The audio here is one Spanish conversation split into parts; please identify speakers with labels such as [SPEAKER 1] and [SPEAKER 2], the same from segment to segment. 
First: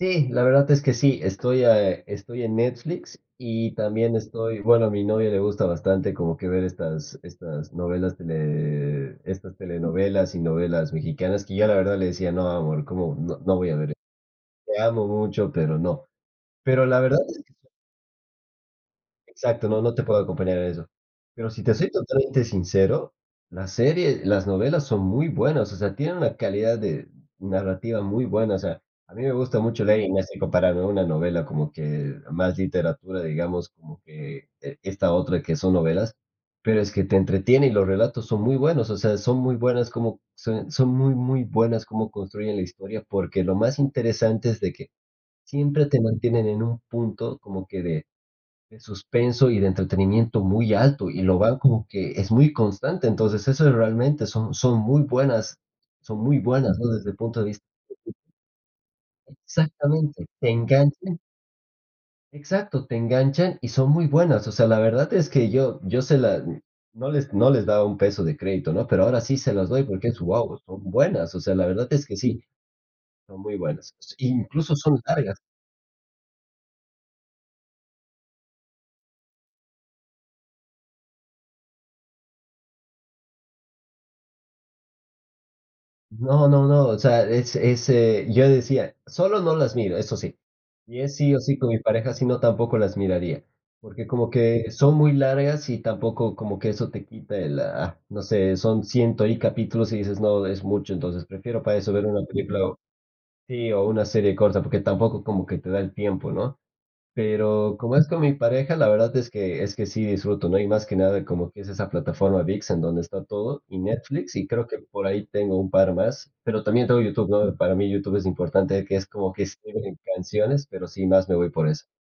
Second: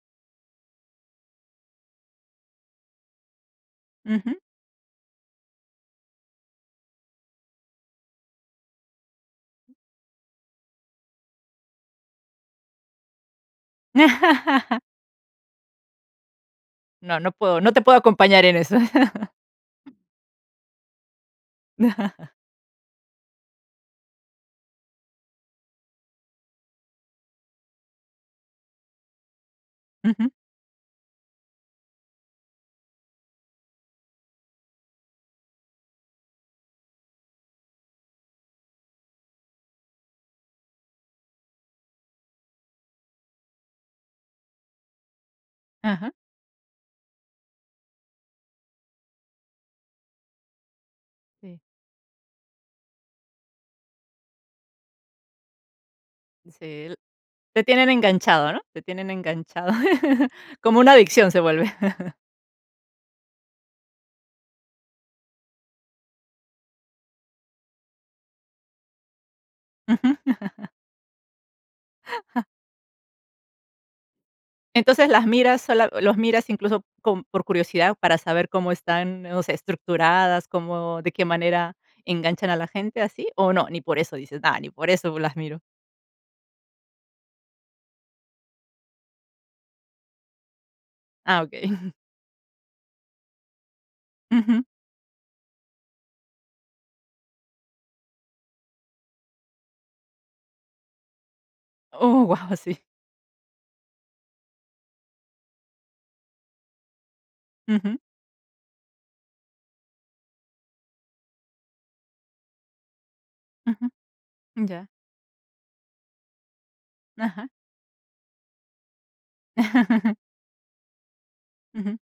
[SPEAKER 1] Sí, la verdad es que sí, estoy, eh, estoy en Netflix y también
[SPEAKER 2] Ujú.
[SPEAKER 1] estoy bueno, a mi novia le gusta bastante como que ver estas estas novelas tele estas telenovelas y novelas mexicanas, que yo la verdad le decía: "No, amor, como no no voy a ver e te amo mucho, pero no". Pero la
[SPEAKER 2] No,
[SPEAKER 1] verdad
[SPEAKER 2] no
[SPEAKER 1] es que
[SPEAKER 2] puedo,
[SPEAKER 1] son
[SPEAKER 2] no te puedo acompañar en eso.
[SPEAKER 1] Exacto, no, no, te puedo acompañar en eso, pero si te soy totalmente sincero, la serie las novelas son muy buenas, o sea, tienen una calidad de n narrativa muy buena, o sea, a mí me gusta mucho leer y no es
[SPEAKER 2] Ujú.
[SPEAKER 1] e comparable una novela como que más literatura, digamos, como que e esta otra que son novelas, pero es que te entretiene y los relatos son muy buenos, o sea, son muy buenas como son son muy, muy buenas como construyen la historia, porque lo más interesante es de que siempre te
[SPEAKER 2] Ajá.
[SPEAKER 1] mantienen en un punto como que de de suspenso y de entretenimiento muy alto, y lo
[SPEAKER 2] Sí.
[SPEAKER 1] van como que es muy constante. Entonces, eso es realmente son son muy buenas son muy
[SPEAKER 2] Sí
[SPEAKER 1] buenas, ¿no?
[SPEAKER 2] l
[SPEAKER 1] Desde el punto de
[SPEAKER 2] te
[SPEAKER 1] vista
[SPEAKER 2] tienen
[SPEAKER 1] que
[SPEAKER 2] enganchado, ¿no? Te tienen enganchado.
[SPEAKER 1] Exactamente, te
[SPEAKER 2] Como una
[SPEAKER 1] enganchan
[SPEAKER 2] adicción se vuelve.
[SPEAKER 1] Exacto, te enganchan y son muy buenas, o sea, la verdad es que yo yo se la mm, no les no les daba un peso de crédito, ¿no? Pero ahora sí se las doy
[SPEAKER 2] Ujú.
[SPEAKER 1] porque es, guau, son buenas, o sea, la verdad es que sí, son muy buenas, incluso son
[SPEAKER 2] Entonces, las
[SPEAKER 1] largas.
[SPEAKER 2] miras sola los miras, incluso, con por curiosidad, para saber cómo están, o sea, estructuradas, cómo de qué manera enganchan a la gente así, ¿o no? Ni por eso dices: "No, ni por eso me las miro".
[SPEAKER 1] No, no, no, o sea, es es, eh, yo decía: "Solo, no las miro", eso sí, y es sí, o,
[SPEAKER 2] Ah,
[SPEAKER 1] sí
[SPEAKER 2] okey.
[SPEAKER 1] con mi pareja, sino, tampoco las miraría, porque como
[SPEAKER 2] Ujú.
[SPEAKER 1] que son muy largas y tampoco como que eso te quita el, ah, no sé, son ciento y capítulos y dices: "No, es mucho", entonces prefiero para eso ver una
[SPEAKER 2] Oh, guau,
[SPEAKER 1] película
[SPEAKER 2] sí.
[SPEAKER 1] o sí, o una serie corta, porque tampoco como que te da el tiempo, ¿no? Pero como
[SPEAKER 2] Ujú.
[SPEAKER 1] es con mi pareja, la verdad es que es que sí disfruto, ¿no? Y más que nada como es esa plataforma Vix en donde está todo, y
[SPEAKER 2] Ujú.
[SPEAKER 1] Netflix, y creo que
[SPEAKER 2] Ya.
[SPEAKER 1] por ahí tengo un par más, pero también tengo YouTube,
[SPEAKER 2] Ajá.
[SPEAKER 1] ¿no? Para mí YouTube es importante que es como que es [unintelligible] canciones, pero sí más me voy por eso.
[SPEAKER 2] Ujú.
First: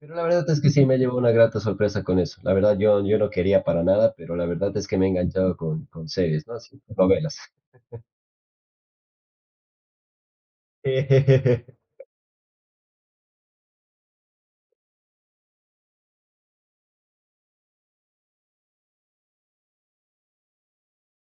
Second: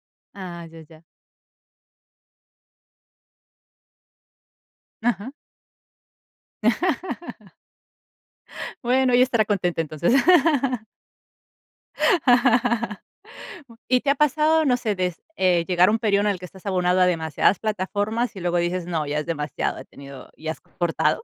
[SPEAKER 1] Pero la verdad es
[SPEAKER 2] Ah,
[SPEAKER 1] que
[SPEAKER 2] ya,
[SPEAKER 1] sí me
[SPEAKER 2] ya.
[SPEAKER 1] llevo una grata sorpresa con eso, la verdad yo yo no quería para nada, pero la verdad es que me he
[SPEAKER 2] Ajá.
[SPEAKER 1] enganchado con con series, ¿no? Así con novelas.
[SPEAKER 2] Bueno, ella estará contenta, entonces.
[SPEAKER 1] Eh.
[SPEAKER 2] ¿Y te ha pasado, no sé, des eh, llegar a un período en el que estás abonado a demasiadas plataformas y luego dices: "No, ya es demasiado, he tenido" y has cortado?